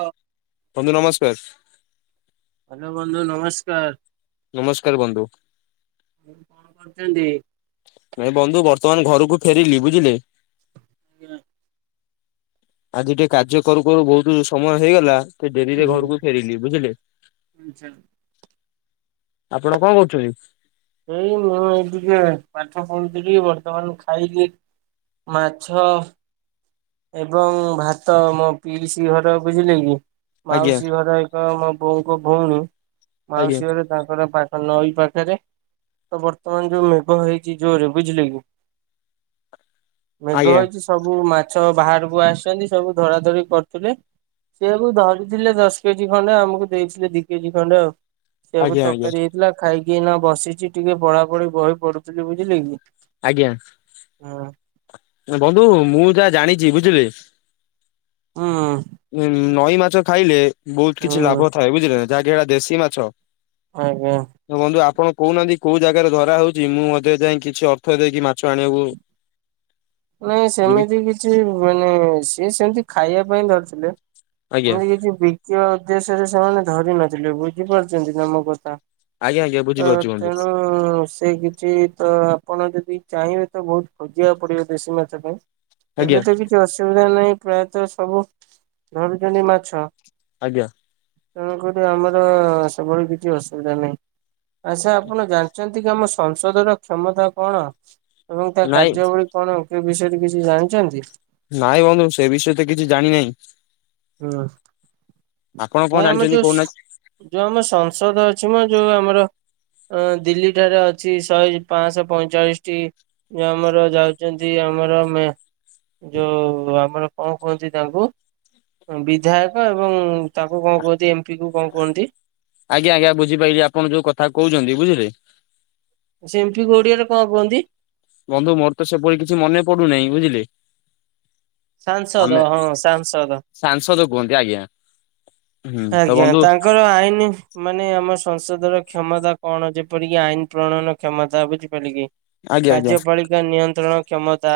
ହଁ। ବନ୍ଧୁ ନମସ୍କାର। ହ୍ୟାଲୋ ବନ୍ଧୁ ନମସ୍କାର। ନମସ୍କାର ବନ୍ଧୁ। କଣ କରୁଛନ୍ତି? ନାଇଁ ବନ୍ଧୁ ବର୍ତ୍ତମାନ ଘରକୁ ଫେରିଲି ବୁଝିଲେ? ଆଜ୍ଞା। ଆଜି ଟିକେ କାର୍ଯ୍ୟ କରୁ କରୁ ବହୁତ ସମୟ ହେଇଗଲା। ସେ ଡେରିରେ ଘରକୁ ଫେରିଲି ବୁଝିଲେ? ଆଚ୍ଛା। ଆପଣ କଣ କରୁଛନ୍ତି? ଏଇ ମୁଁ ଏଇ ଟିକେ ପାଠ ପଢୁଥିଲି ବର୍ତ୍ତମାନ ଖାଇଲି। ମାଛ ଏବଂ ଭାତ ମୋ ପିଇସ ଘର ବୁଝିଲେ କି ଆଜ୍ଞା ମାଉସୀ ଘର ମୋ ବୋଉଙ୍କ ଭଉଣୀ ଆଜ୍ଞା ମାଉସୀଘରେ ତାଙ୍କର ପା ନଈ ପାଖରେ ତ ବର୍ତ୍ତମାନ ଯୋଉ ମେଘ ହେଇଛି ଜୋରେ ବୁଝିଲେ କି? ମେଘ ଆଜ୍ଞା ହେଇଚି ସବୁ ମା ଛ ବାହାରୁକୁ ଆସୁଛନ୍ତି ସବୁ ଧରା ଧରି କରୁଥିଲେ। ସେଇଆକୁ ଧରିଥିଲେ ଦଶ କେଜି ଖଣ୍ଡେ ଆମୁକୁ ଦେଇଥିଲେ ଦି କେଜି ଖଣ୍ଡେ ଆଉ। ସେଇଆକୁ ଆଜ୍ଞା ଆଜ୍ଞା ତରକାରୀ ହେଇଥିଲା ଖାଇକି ଏଇନା ବସିଛି ଟିକେ ପଢା ପଢି ବହି ପଢୁଥିଲି ବୁଝିଲେ କି। ଆଜ୍ଞା। ଉଁ ଉଁ ବନ୍ଧୁ ମୁଁ ଯାହା ଜାଣିଛି ବୁଝିଲେ ଉଁ ଉଁ ନଈ ମାଛ ଖାଇଲେ ବୋହୁତ କିଛି ହୁଁ ଲାଭ ଥାଏ ବୁଝିଲେ ନା ଯାହାକି ହେଟା ଦେଶୀ ମାଛ ଆଉ କୁହ। ଯୋଉ ବନ୍ଧୁ ଆପଣ କୋହୁନାହାନ୍ତି କୋଉ ଜାଗାରେ ଧରା ହଉଚି ମୁଁ ମଧ୍ୟ ଯାଇଁ କିଛି ଅର୍ଥ ଦେଇକି ମାଛ ଆଣିଆକୁ ନାଇଁ ସେମିତି କିଛି ମାନେ ସିଏ ସେମତି ଖାଇଆ ପାଇଁ ଧରିଥିଲେ। ଆଜ୍ଞା ଏମିତି କିଛି ବିକିବା ଉଦ୍ଦେଶ୍ୟରେ ସେମାନେ ଧରି ନଥିଲେ ବୁଝିପାରୁଛନ୍ତି ନା ମୋ କଥା। ଆଜ୍ଞା ଆଜ୍ଞା ତ ବୁଝିପାରୁଛି ବନ୍ଧୁ ତେଣୁ ଉଁ ସେ କିଛି ତ ଆପଣ ଯଦି ଚାହିଁବେ ତ ବୋହୁତ ଖୋଜିଆକୁ ପଡିବ ଦେଶୀ ମାଛ ପାଇଁ। ଆଜ୍ଞା ଏବେ ତ କିଛି ଅସୁବିଧା ନାହିଁ ପ୍ରାୟତଃ ସବୁ ଧରୁଛନ୍ତି ମାଛ। ଆଜ୍ଞା। ତେଣୁକରି ଆମର ସେଭଳି କିଛି ଅସୁବିଧା ନାହିଁ। ଆଚ୍ଛା ଆପଣ ଜାଣିଛନ୍ତି କି ଆମ ସଂସଦର କ୍ଷମତା କଣ? ଏବଂ ତା ନାଇଁ କାର୍ଯ୍ୟାବଳୀ କଣ କି ବିଷୟରେ କିଛି ଜାଣିଛନ୍ତି? ନାଇଁ ବନ୍ଧୁ ସେ ବିଷୟରେ ତ କିଛି ଜାଣିି ନାଇଁ। ହୁଁ ନାଇଁ ଆମ ଯୋଉ ସ୍ ଯୋଉ ଆମ ସଂସଦ ଅଛି ମ ଯୋଉ ଆମର ଅଁ ଦିଲ୍ଲୀ ଠାରେ ଅଛି ଶହେ ପାଂଶ ପଇଁଚାଳିଶଟି ଯୋଉ ଆମର ଯାଉଚନ୍ତି ଆମର ମେ ଯୋଉ ଆମର କଁ କୁହନ୍ତି ତାଙ୍କୁ ଉଁ ବିଧାୟକ ଏବଂ ତାଙ୍କୁ କଁ କୁହନ୍ତି ଏମ୍ ପି କୁ କଁ କୁହନ୍ତି? ଆଜ୍ଞା ଆଜ୍ଞା ବୁଝିପାଇଲି ଆପଣ ଯୋଉ କଥା କହୁଛନ୍ତି ବୁଝିଲେ। ଉଁ ସେ ଏମ୍ ପି କୁ ଓଡିଆରେ କଁ କୁହନ୍ତି? ବନ୍ଧୁ ମୋର ତ ସେଭଳି କିଛି ମନେ ପଡୁନାହିଁ ବୁଝିଲେ। ସାଂସଦ ଆମେ ହଁ ସାଂସଦ। ସାଂସଦ କୁହନ୍ତି ଆଜ୍ଞା। ହୁଁ ତ ଆଜ୍ଞା ବନ୍ଧୁ ତାଙ୍କ୍ କର ଆଇନି ମାନେ ଆମ ସଂସଦର କ୍ଷମତା କଣ ଯେପରିକି ଆଇନ ପ୍ରଣୟନ କ୍ଷମତା ବୁଝିପାଇଲେ କି ଆଜ୍ଞା ଆଜ୍ଞା କାର୍ଯ୍ୟପାଳି କା ନିୟନ୍ତ୍ରଣ କ୍ଷମତା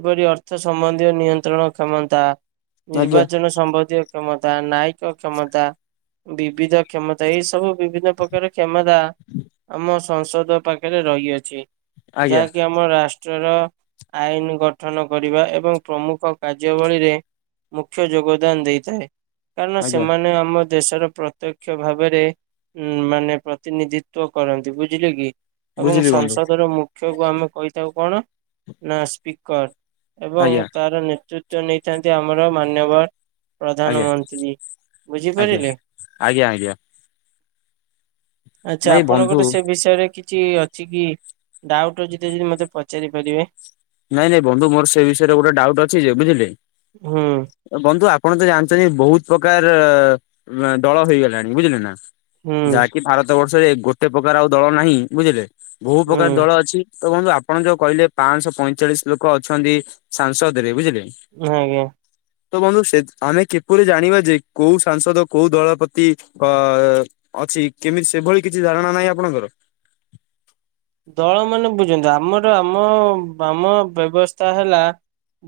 ଏପରି ଅର୍ଥ ସମ୍ବନ୍ଧୀୟ ନିୟନ୍ତ୍ରଣ କ୍ଷମତା ଆଜ୍ଞା ନିର୍ବାଚନ ସମ୍ବନ୍ଧୀୟ କ୍ଷମତା ନାୟି କ କ୍ଷମତା ବିବିଧ କ୍ଷମତା ଏଇ ସବୁ ବିଭିନ୍ନ ପ୍ରକାର କ୍ଷମତା ଆମ ସଂସଦ ପାଖେରେ ରହିଅଛି। ଆଜ୍ଞା ଯାହାକି ଆମ ରାଷ୍ ଟ୍ରର ଆଇନି ଗଠନ କରିବା ଏବଂ ପ୍ରମୁଖ କାର୍ଯ୍ୟବଳୀରେ ମୁଖ୍ୟ ଯୋଗଦାନ ଦେଇଥାଏ କାରଣ ଆଜ୍ଞା ସେମାନେ ଆମ ଦେଶର ପ୍ରତ୍ୟକ୍ଷ ଭାବେରେ ଉଁ ମାନେ ପ୍ରତିନିଧିତ୍ୱ କରନ୍ତି ବୁଝିଲେ କି। ଏବଂ ବୁଝିଲି ବନ୍ଧୁ ସଂସଦର ମୁଖ୍ୟକୁ ଆମେ କହିଥାଉ କଣ ନା ସ୍ପିକର। ଏବଂ ଆଜ୍ଞା ତାର ନେତୃତ୍ୱ ନେଇଥାନ୍ତି ଆମର ମାନ୍ୟବର ଆଜ୍ଞା ପ୍ରଧାନମନ୍ ବୁଝିଲି, ଆଜ୍ଞା ବୁଝିପାରିଲେ? ଆଜ୍ଞା ଆଜ୍ଞା ଆଛା ନାଇଁ ବନ୍ଧୁ ଆପଣଙ୍କର ସେ ବିଷୟରେ କି କିଛି ଅଛି କି? ଡାଉଟ୍ ଅଛି ଦ ଯଦି ମତେ ପଚାରି ପାରିବେ? ନାଇଁ ନାଇଁ ବନ୍ଧୁ ମୋର ସେ ବିଷୟରେ ଗୋଟେ ଡାଉଟ୍ ଅଛି ଯେ ବୁଝିଲେ? ହୁଁ ବନ୍ଧୁ ଆପଣ ତ ଜାଣିଛନ୍ତି ବହୁତ ପ୍ରକାର- ଦଳ ହେଇଗଲାଣି ବୁଝିଲେ ନା? ହୁଁ। ଯାହାକି ଭାରତ ବର୍ଷରେ ଗୋଟେ ପ୍ରକାର ଆଉ ଦଳ ନାହିଁ ବୁଝିଲେ ବହୁ ପ୍ରକାର ହୁଁ ଦଳ ଅଛି ତ ବନ୍ଧୁ ଆପଣ ଯୋଉ କହିଲେ ପାଞ୍ଚଶହ ପଇଁଚାଳିଶ ଲୋକ ଅଛନ୍ତି ସାଂସଦ ରେ ବୁଝିଲେ। ହଁ ଆଜ୍ଞା। ତ ବନ୍ଧୁ ସେ- ଆମେ କିପରି ଜାଣିବା ଯେ କୋଉ ସାଂସଦ କୋଉ ଦଳ ପ୍ରତି ଅ ଅଛି କେମିତି ସେଭଳି କିଛି ଧାରଣା ନାହିଁ ଆପଣଙ୍କର? ଦଳ ମାନେ ବୁଝନ୍ତୁ ଆମର ଆମ ବାମ ବ୍ୟବସ୍ଥା ହେଲା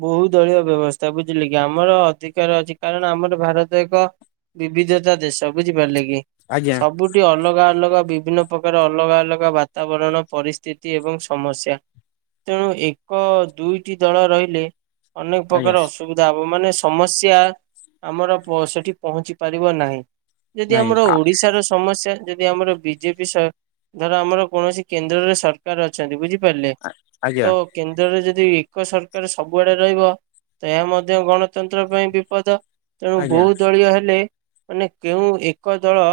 ବହୁ ଦଳୀୟ ବ୍ୟବସ୍ଥା ବୁଝିଲେ କି ଆମର ଅଧିକାର ଅଛି କାରଣ ଆମର ଭାରତ ଏକ ବିବିଧତା ଦେଶ ବୁଝିପାରିଲେ କି? ଆଜ୍ଞା ସବୁଠି ଅଲଗା ଅଲଗା ବିଭିନ୍ନ ପ୍ରକାର ଅଲଗା ଅଲଗା ବାତାବରଣ ପରିସ୍ଥିତି ଏବଂ ସମସ୍ୟା ତେଣୁ ଏକ ଦୁଇଟି ଦଳ ରହିଲେ ଅନେକ ଆଜ୍ଞା ପ୍ରକାର ଅସୁବ ବିଧା ମାନେ ସମସ୍ୟା ଆମର ସେଠି ପହଞ୍ଚି ପାରିବ ନାହିଁ। ଯଦି ନାଇଁ ଆମର ଓଡିଶାର ସମସ୍ୟା ଯଦି ଆମର ବିଜେପି ସର-ଧର ଆମର କୌଣସି କେନ୍ଦ୍ରରେ ସରକାର ଅଛନ୍ତି ବୁଝିପାରିଲେ ଆଜ୍ଞା ତ କେନ୍ଦ୍ରରେ ଯଦି ଏକ ସରକାର ସବୁଆଡେ ରହିବ ତ ଏହା ମଧ୍ୟ ଗଣତନ୍ତ୍ର ପାଇଁ ବିପଦ ତେଣୁ ଆଜ୍ଞା ବହୁ ଦଳୀୟ ହେଲେ ମାନେ କେଉଁ ଏକ ଦଳ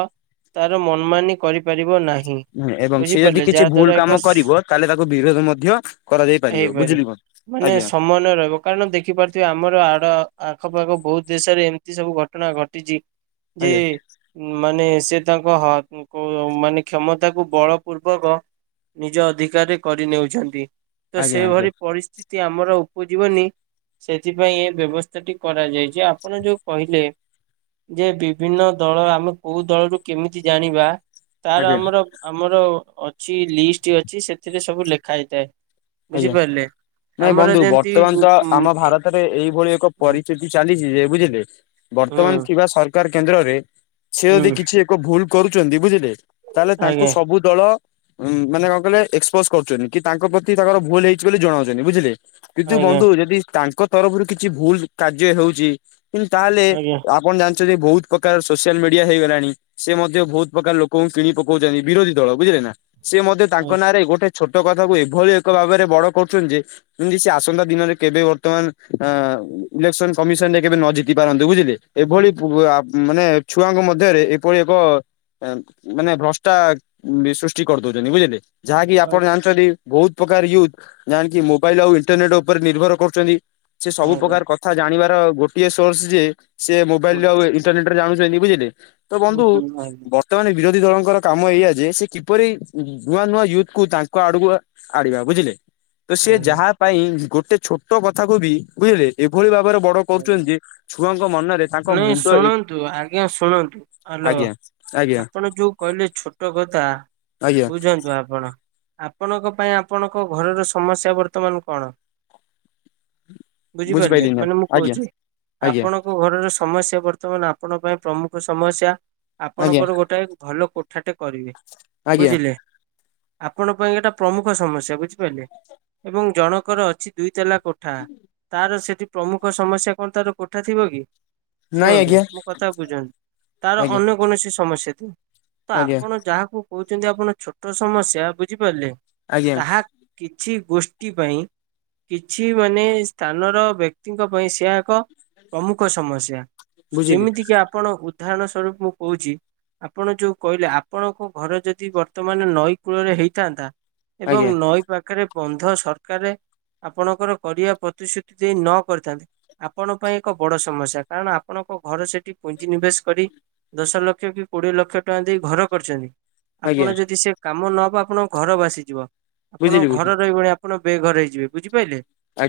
ତାର ମନମାନି କରିପାରିବ ନାହିଁ। ହୁଁ ଏବଂ ସେ ଯଦି ବୁଝିପାରିଲେ କିଛି ଯାହା ଭୁଲ୍ ଦ୍ଵାରା କାମ ଏକ କରିବ ତାହେଲେ ତାକୁ ବିରୋଧ ମଧ୍ୟ କରାଯାଇ ପାରିବ ବୁଝିଲ ମୁଁ ଆଜ୍ଞା। ମନେ ରହିବ କାରଣ ଦେଖିପାରୁଥିବେ ଆମର ଆଡ- ଆଖପାଖ ବହୁତ ଦେଶରେ ଏମିତି ସବୁ ଘଟଣା ଘଟିଚି ଯେ ଆଜ୍ଞା ମାନେ ସେ ତାଙ୍କ ହ-ମାନେ କ୍ଷମତାକୁ ବଳ ପୂର୍ବକ ନିଜ ଅଧିକାରରେ କରିନେଉଛନ୍ତି ତ ଆଜ୍ଞା ଆଜ୍ଞା ସେଭଳି ପରିସ୍ଥିତି ଆମର ଉପଜୀବନୀ ସେଥିପାଇଁ ଏ ବ୍ୟବସ୍ଥା ଟି କରାଯାଇଚି ଆପଣ ଯୋଉ କହିଲେ ଯେ ବିଭିନ୍ନ ଦଳ ଆମ କୋଉ ଦଳରୁ କେମିତି ଜାଣିବା ତାର ଆଜ୍ଞା ଆମର ଆମର ଅଛି ଲିଷ୍ଟ ଅଛି ସେଥିରେ ସବୁ ଲେଖା ହେଇଥାଏ। ଆଜ୍ଞା ବୁଝିପାରିଲେ। ନାଇଁ ଆମର ବନ୍ଧୁ ଯେମିତି ବର୍ତ୍ତମାନ ଉଁ ତ ଆମ ଭାରତରେ ଏଇଭଳି ଏକ ହୁଁ ପରିଚିତ୍ ଯଉ ଚାଲିଚି ଯେ ବୁଝିଲେ ବର୍ତ୍ତମାନ ଥିବା ସରକାର କେନ୍ଦ୍ରରେ ସେ ଯଦି ହୁଁ କିଛି କ ଭୁଲ କରୁଛନ୍ତି ବୁଝିଲେ ତାହେଲେ ତାଙ୍କୁ ଆଜ୍ଞା ସବୁ ଦଳ ମାନେ କଣ କହିଲେ ଏକ୍ସପୋଜ କରୁଚନ୍ତି କି ତାଙ୍କ ପ୍ରତି ତି ତାଙ୍କର ଭୁଲ ହେଇଛି ବୋଲି ଜଣାଉଛନ୍ତି ବୁଝିଲେ କିନ୍ତୁ ଆଜ୍ଞା ବନ୍ଧୁ ଯଦି ତାଙ୍କ ତରଫରୁ କିଛି ଭୁଲ କାର୍ଯ୍ୟ ହେଉଛି କିନ୍ତୁ ତାହେଲେ ଆଜ୍ଞା ଫୁନ୍ ଜାଣିଚନ୍ତି ବହୁତ୍ ପ୍ରକାର ସୋସିଆଲ ମିଡିଆ ହେଇଗଲାଣି ସେ ମଧ୍ୟ ବହୁତ ପ୍ରକାର ଲୋକଙ୍କୁ କିଣି ପକଉଚନ୍ତି ବିରୋଧୀ ଦଳ ବୁଝିଲେ ନା? ସେ ମଧ୍ୟ ତାଙ୍କ ନାଁରେ ଗୋଟେ ଛୋଟ କଥା କୁ ଏଭଳି ଏକ ଭାବରେ ବଡ କରୁଛନ୍ତି ଯେ ଯେମତି ସେ ଆସନ୍ତା ଦିନରେ କେବେ ବର୍ତ୍ତମାନ ଅ -ଇଲେକ୍ସନ କମିଶନ ରେ କେବେ ନ ଜିତି ପାରନ୍ତ ବୁଝିଲେ? ଏଭଳି ତ- ଆ ମାନେ ଛୁଆଙ୍କ ମଧ୍ୟରେ ଏଭଳି ଏକ ମାନେ ଭ୍ରଷ୍ଟା ବିସୃଷ୍ଟି କରିଦଉଚନ୍ତି ବୁଝିଲେ ଯାହାକି ଆପଣ ଜାଣିଚନ୍ତି ବହୁତ୍ ପ୍ରକାର ୟୁଥ୍ ଯାହା କି ମୋବାଇଲ ଆଉ ଇଣ୍ଟରନେଟ ଉପରେ ନିର୍ଭର କରୁଚନ୍ତି ସେ ସବୁ ଆଜ୍ଞା ପ୍ରକାର କ କଥା ଜାଣିବାର ଗୋଟିଏ ସୋର୍ସ ଯେ ସେ ମୋବାଇଲରେ ଆଉ ଇଣ୍ଟରନେଟ ରେ ଜାଣୁଚନ୍ତି ବୁଝିଲେ? ତ ବନ୍ଧୁ ବର୍ ବର୍ତ୍ତମାନ ବିରୋଧୀ ଦଳଙ୍କର କାମ ଏଇଆ ଯେ ସେ କିପରି ନୂଆ ନୂଆ ୟୁଥ୍ କୁ ତାଙ୍କ ଆଡକୁ ଆଣିବା ବୁଝିଲେ ତ ସେ ଆଜ୍ଞା ଯାହା ପାଇଁ ଗୋଟେ ଛୋଟ କଥାକୁ ବି ବୁଝିଲେ ଏଭଳି ଭାବରେ ବଡ଼ କରୁଛନ୍ତି ଯେ ଛୁଆଙ୍କ ମନରେ ତାଙ୍କ ନାଇଁ ମୁଣ୍ଡ ଏ ଶୁଣନ୍ତୁ ଆଜ୍ଞା ଶୁଣନ୍ତୁ ହ୍ୟାଲୋ ଆଜ୍ଞା ଆଜ୍ଞା ଆପଣ ଯୋଉ କହିଲେ ଛୋଟ କଥା ଆଜ୍ଞା ବୁଝନ୍ତୁ ଆପଣ ଆପଣଙ୍କ ପାଇଁ ଆପଣଙ୍କ ଘରର ସମସ୍ୟା ବର୍ତ୍ତମାନ କଣ? ବୁଝିପାରିଲେ ବୁଝିପାଇଲି ନା ମାନେ ମୁଁ ଆଜ୍ଞା କହୁଛି ଆଜ୍ଞା ଆପଣ ଙ୍କ ଘରର ସମସ୍ୟା ବର୍ତ୍ତମାନ ଆପଣଙ୍କ ପାଇଁ ପ୍ରମୁଖ ସମସ୍ୟା ଆଜ୍ଞା ଆପଣଙ୍କର ଗୋଟେ ଭଲ କୋ ଠାଟେ କରିବେ ଆଜ୍ଞା ବୁଝିଲେ ଆପଣଙ୍କ ପାଇଁ ଏଟା ପ୍ରମୁଖ ସମସ୍ୟା ବୁଝିପାରିଲେ। ଏବଂ ଜଣକର ଅଛି ଦୁଇ ତାଲା କୋଠା ତାର ସେଠି ପ୍ରମୁଖ ସମସ୍ୟା କଣ ତାର କୋଠା ଥିବ କି ନାଇଁ ଶୁଣନ୍ତୁ ଆଜ୍ଞା ମୋ କଥାକୁ ବୁଝନ୍ତୁ ତାର ଆଜ୍ଞା ଅନ୍ୟ କୌଣସି ସମସ୍ୟା ଥିବ ତ ଆଜ୍ଞା ଆପଣ ଯାହାକୁ କହୁଛନ୍ତି ଆପଣ ଛୋଟ ସମସ୍ୟା ବୁଝିପାରିଲେ ଆଜ୍ଞା ତାହା କିଛି ଗୋଷ୍ଠୀ ପାଇଁ କିଛି ମାନେ ସ୍ଥାନର ବ୍ୟକ୍ତି ବ୍ୟକ୍ତିଙ୍କ ପାଇଁ ସେଆ ଏକ ପ୍ରମୁଖ ସମସ୍ୟା ବୁଝିଲି ଯେମିତି କିି ଆପଣ ବୁଜ୍ ଉଦାହରଣ ସ୍ୱରୂପ ମୁଁ କହୁଛି ଆପଣ ଯୋଉ କହିଲେ ଆପଣଙ୍କ ଘର ଯଦି ବର୍ତ୍ତମାନ ନଈ କୂଳରେ ହେଇଥାନ୍ତା ଏବଂ ଆଜ୍ଞା ନଈ ପାଖରେ ବନ୍ଧ ସରକାର ଆପଣଙ୍କର କରିବା ପ୍ରତିଶ୍ରୁତି ଦେଇ ନ କରିଥାନ୍ତି ଆପଣଙ୍କ ପାଇଁ ଏକ ବଡ଼ ସମସ୍ୟା କାରଣ ଆପଣଙ୍କ ଘର ସେଠି ପୁଞ୍ଜି ନିବେଶ କରି ଦଶ ଲକ୍ଷ କି କୋଡିଏ ଲକ୍ଷ ଟଙ୍କା ଦେଇ ଘର କରିଛନ୍ତି ଆପଣ ଆଜ୍ଞା ଯଦି ସେ କାମ ନହବ ଆପଣଙ୍କ ଘର ଭାସିଯିବ ଆପଣଙ୍କ ବୁଝିଲି ଘର ବୁଝିଲି ରହିବନି ଆପଣ ବେଘର ହେଇଯିବେ ବୁଝିପାରିଲେ?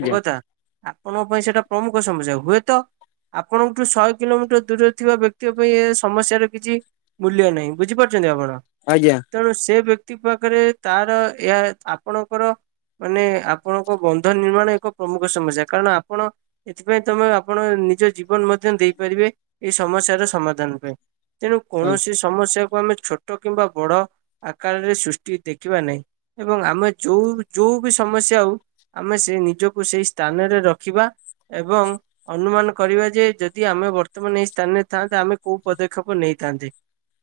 ମୋ କଥା ଆପଣଙ୍କ ପାଇଁ ସେଟା ପ୍ରମୁଖ ସମସ୍ୟା ହୁଏତ ଆପଣଙ୍କଠୁ ଶହେ କିଲୋମିଟର ଦୂରରେ ଥିବା ବ୍ୟକ୍ତିଙ୍କ ପାଇଁ ଏ ସମସ୍ୟାର କିଛି ମୂଲ୍ୟ ନାହିଁ ବୁଝିପାରୁଛନ୍ତି ଆପଣ? ଆଜ୍ଞା। ତେଣୁ ସେ ବ୍ୟକ୍ତି ପାଖରେ ତାର ଏହା ଆପଣଙ୍କର ମାନେ ଆପଣଙ୍କ ବନ୍ଧ ନିର୍ମାଣ ଏକ ପ୍ରମୁଖ ସମସ୍ୟା କାରଣ ଆପଣ ଏଥିପାଇଁ ତମେ ଆପଣ ନିଜ ଜୀବନ ମଧ୍ୟ ଦେଇପାରିବେ ଏଇ ସମସ୍ୟାର ସମାଧାନ ପାଇଁ। ତେଣୁ କୌଣସି ସମସ୍ୟାକୁ ଆମେ ଛୋଟ କିମ୍ବା ବଡ଼ ଆକାରରେ ସୃଷ୍ଟି ଦେଖିବା ନାହିଁ। ଏବଂ ଆମେ ଯୋଉ ଯୋଉ ବି ସମସ୍ୟା ହଉ ଆମେ ସେ ନିଜକୁ ସେଇ ସ୍ଥାନରେ ରଖିବା ଏବଂ ଅନୁମାନ କରିବା ଯେ ଯଦି ଆମେ ବର୍ତ୍ତମାନ ଏଇ ସ୍ଥାନରେ ଥାନ୍ତେ ଆମେ କୋଉ ପଦକ୍ଷେପ ନେଇଥାନ୍ତେ।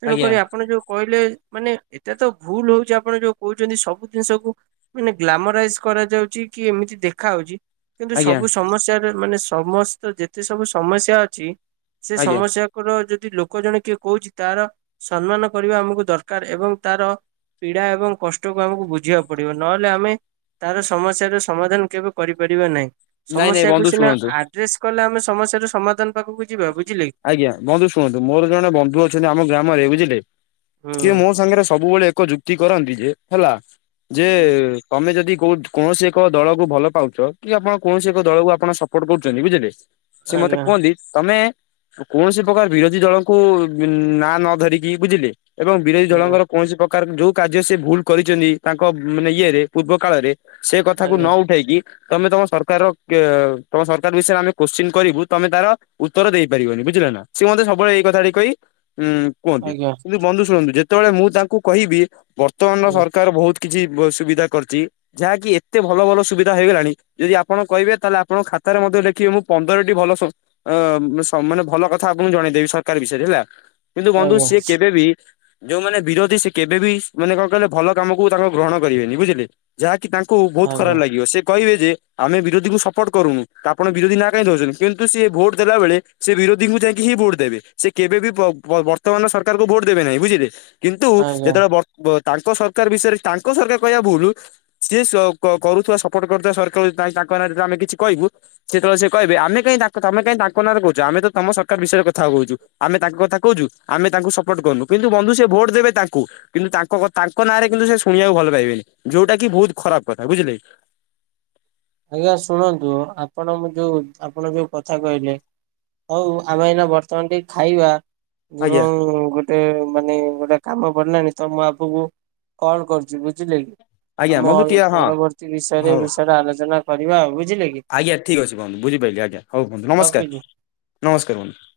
ତେଣୁ ଆଜ୍ଞା କରି ଆପଣ ଯୋଉ କହିଲେ ମାନେ ଏତେ ତ ଭୁଲ ହଉଛି ଆପଣ ଯୋଉ କହୁଛନ୍ତି ସବୁ ଜିନିଷକୁ ମାନେ ଗ୍ଲାମରାଇଜ୍ କରାଯାଉଛି କି ଏମିତି ଦେଖା ହଉଛି କିନ୍ତୁ ଆଜ୍ଞା ସବୁ ସମସ୍ୟାରେ ମାନେ ସମସ୍ତ ଯେତେ ସବୁ ସମସ୍ୟା ଅଛି ସେ ଆଜ୍ଞା ସମସ୍ୟା ର ଯଦି ଲୋକ ଜଣେ କିଏ କହୁଛି ତାର ସମ୍ମାନ କରିବା ଆମକୁ ଦରକାର ଏବଂ ତାର ପୀଡା ଏବଂ କଷ୍ଟକୁ ଆମକୁ ବୁଝିବାକୁ ପଡିବ ନହେଲେ ଆମେ ତାର ସମସ୍ୟାର ସମାଧାନ କେବେ କରିପାରିବା ନାହିଁ ନାଇଁ ନାଇଁ ବନ୍ଧୁ ସମସ୍ୟାକୁ ସିନା ଶୁଣନ୍ତୁ ଆ ଡ୍ରେସ୍ କଲେ ଆମେ ସମସ୍ୟାର ସମାଧାନ ପାଖକୁ ଯିବା ବୁଝିଲେ କି? ଆଜ୍ଞା ବନ୍ଧୁ ଶୁଣନ୍ତୁ ମୋର ଜଣେ ବନ୍ଧୁ ଅଛନ୍ତି ଆମ ଗ୍ରାମରେ ବୁଝିଲେ? ଯିଏ ହୁଁ ମୋ ସାଙ୍ଗରେ ସବୁବେଳେ ଏକ ଯୁକ୍ତି କରନ୍ତି ଯେ ହେଲା ଯେ ତମେ ଯଦି କୌ କୌଣସି ଏକ ଦଳକୁ ଭଲ ପାଉଛ କି ଆପଣ କୌଣସି ଏକ ଦଳକୁ ଆପଣ ସପୋର୍ଟ କରୁଛନ୍ତି ବୁଝିଲେ? ସିଏ ମତେ ଆଜ୍ଞା କୁହନ୍ତି ତମେ କୌଣସି ପ୍ରକାର ବିରୋଧୀ ଦଳଙ୍କୁ ବିନ୍ ନାଁ ନ ଧରିକି ବୁଝିଲେ? ଏବଂ ବିରୋଧୀ ଆଜ୍ଞା ଦଳଙ୍କର କୌଣସି ପ୍ରକାର ଯୋଉ କାର୍ଯ୍ୟ ସେ ଭୁଲ୍ କରିଛନ୍ତି ତାଙ୍କ ମାନେ ଇଏରେ ପୂର୍ବ କାଳରେ ସେ କଥାକୁ ଆଜ୍ଞା ନ ଉଠେଇକି ତମେ ତମ ସରକାରର ତମ ସରକାର ବିଷୟରେ ଆମେ କୋଶ୍ଚିନ୍ କରିବୁ ତମେ ତାର ଉତ୍ତର ଦେଇପାରିବନି ବୁଝିଲ ନା ସେ ମୋତେ ସବୁଳେ ଏଇ କଥାଟି କହି ଉଁ କୁହନ୍ତି ଆଜ୍ଞା କିନ୍ତୁ ବନ୍ଧୁ ଶୁଣନ୍ତୁ ଯେ ସେତେବେଳେ ମୁଁ ତାଙ୍କୁ କହିବି ବର୍ତ୍ତମାନର ହୁଁ ସରକାର ବହୁତ କିଛି ସୁବିଧା କରିଛି। ଯାହାକି ଏତେ ଭଲ ଭଲ ସୁବିଧା ହେଇଗଲାଣି ଯଦି ଆପଣ କହିବେ ତା ହେଲେ ଆପଣଙ୍କ ଖାତାରେ ମଧ୍ୟ ଲେଖିବେ ମୁଁ ପନ୍ଦରଟି ଭଲ ସବୁ ଅ ସେମାନେ ଭଲ କଥା ଆପଣଙ୍କୁ ଜଣେଇଦେବି ସରକାର ବିଷୟରେ ହେଲା କିନ୍ତୁ ବନ୍ଧୁ ଆଜ୍ଞା ସିଏ କେବେ ବିି ଯୋଉମାନେ ବିରୋଧୀ ସେ କେବେ ବି ମାନେ କଣ କହିଲେ ଭଲ କାମ କକୁ ତାଙ୍କ ଗ୍ରହଣ କରିବେନି ବୁଝିଲେ ଯାହାକି ତାଙ୍କୁ ବହୁତ ଖରାପ ଆଜ୍ଞା ଲାଗିବ ସେ କହିବେ ଯେ ଆମେ ବିରୋଧୀଙ୍କୁ ସପୋଟ କରୁନୁ ତ ଆପଣ ବିରୋଧ ନା କାହିଁ ଦଉଛନ୍ତି କିନ୍ତୁ ସିଏ ଭୋଟ ଦେଲା ବେଳେ ସେ ବିରୋଧୀଙ୍କୁ ଯାଇକି ହିଁ ଭୋଟ ଦେବେ ସେ କେବେ ବି ବର୍ତ୍ତମାନର ସରକାରକୁ ଭୋଟ ଦେବେ ନାହିଁ ବୁଝିଲେ କିନ୍ତୁ ଆଜ୍ଞା ଯେତେବେଳେ ତାଙ୍କ ସରକାର ବିଷୟରେ ତାଙ୍କ ସରକାର କହିବା ଭୁଲ। ସିଏ କରୁଥିବା ସପୋର୍ଟ କରୁଥିବା ସରକାର ତାଙ୍କ ନାଁରେ ଆମେ କିଛି କହିବୁ ସେତେବେଳେ କହିବେ ଆମେ କଁ ତା ତମେ କଁ ତାଙ୍କ ନା କହୁଛୁ ଆମେ ତମ ସରକାର ବିଷୟରେ କଥା କହୁଛୁ ଆମେ ତାଙ୍କ କଥା କହୁଛୁ ଆମେ ତାଙ୍କୁ ସପୋର୍ଟ କରୁନୁ। କିନ୍ତୁ ବନ୍ଧୁ ସେ ଭୋଟ ଦେବେ ତାଙ୍କୁ କିନ୍ତୁ ତାଙ୍କ ତାଙ୍କ ନାଁରେ କିନ୍ତୁ ସେ ଶୁଣିବାକୁ ଭଲ ପାଇବେନି ଯୋଉଟା କି ବହୁତ ଖରାପ କଥା ବୁଝିଲେ। ଆଜ୍ଞା ଶୁଣନ୍ତୁ ଆପଣ ଯୋଉ ଆପଣ ଯୋଉ କଥା କହିଲେ। ହଉ ଆମେ ଏଇନା ବର୍ତ୍ତମାନ ଟିକେ ଖାଇବା ଆଜ୍ଞା। ଯେଉଁ ଗୋଟେ ମାନେ ଗୋଟେ କାମ ପଡିଲାଣି ତ ମୁଁ ଆଗକୁ କଲ କରିଛି ବୁଝିଲେ କି। ଆଜ୍ଞା ଆମ ବନ୍ଧୁ ଟିକେ ହଁ ପରବର୍ତ୍ତୀ ବିଷୟରେ ହଉ ବିଷୟରେ ଆଲୋଚନା କରିବା ଆଉ ବୁଝିଲେ କି। ଆଜ୍ଞା ଠିକ୍ ଅଛି ବନ୍ଧୁ ବୁଝିପାଇଲି ଆଜ୍ଞା ହଉ ବନ୍ଧୁ ରଖୁଛି। ନମସ୍କାର ନମସ୍କାର ବନ୍ଧୁ।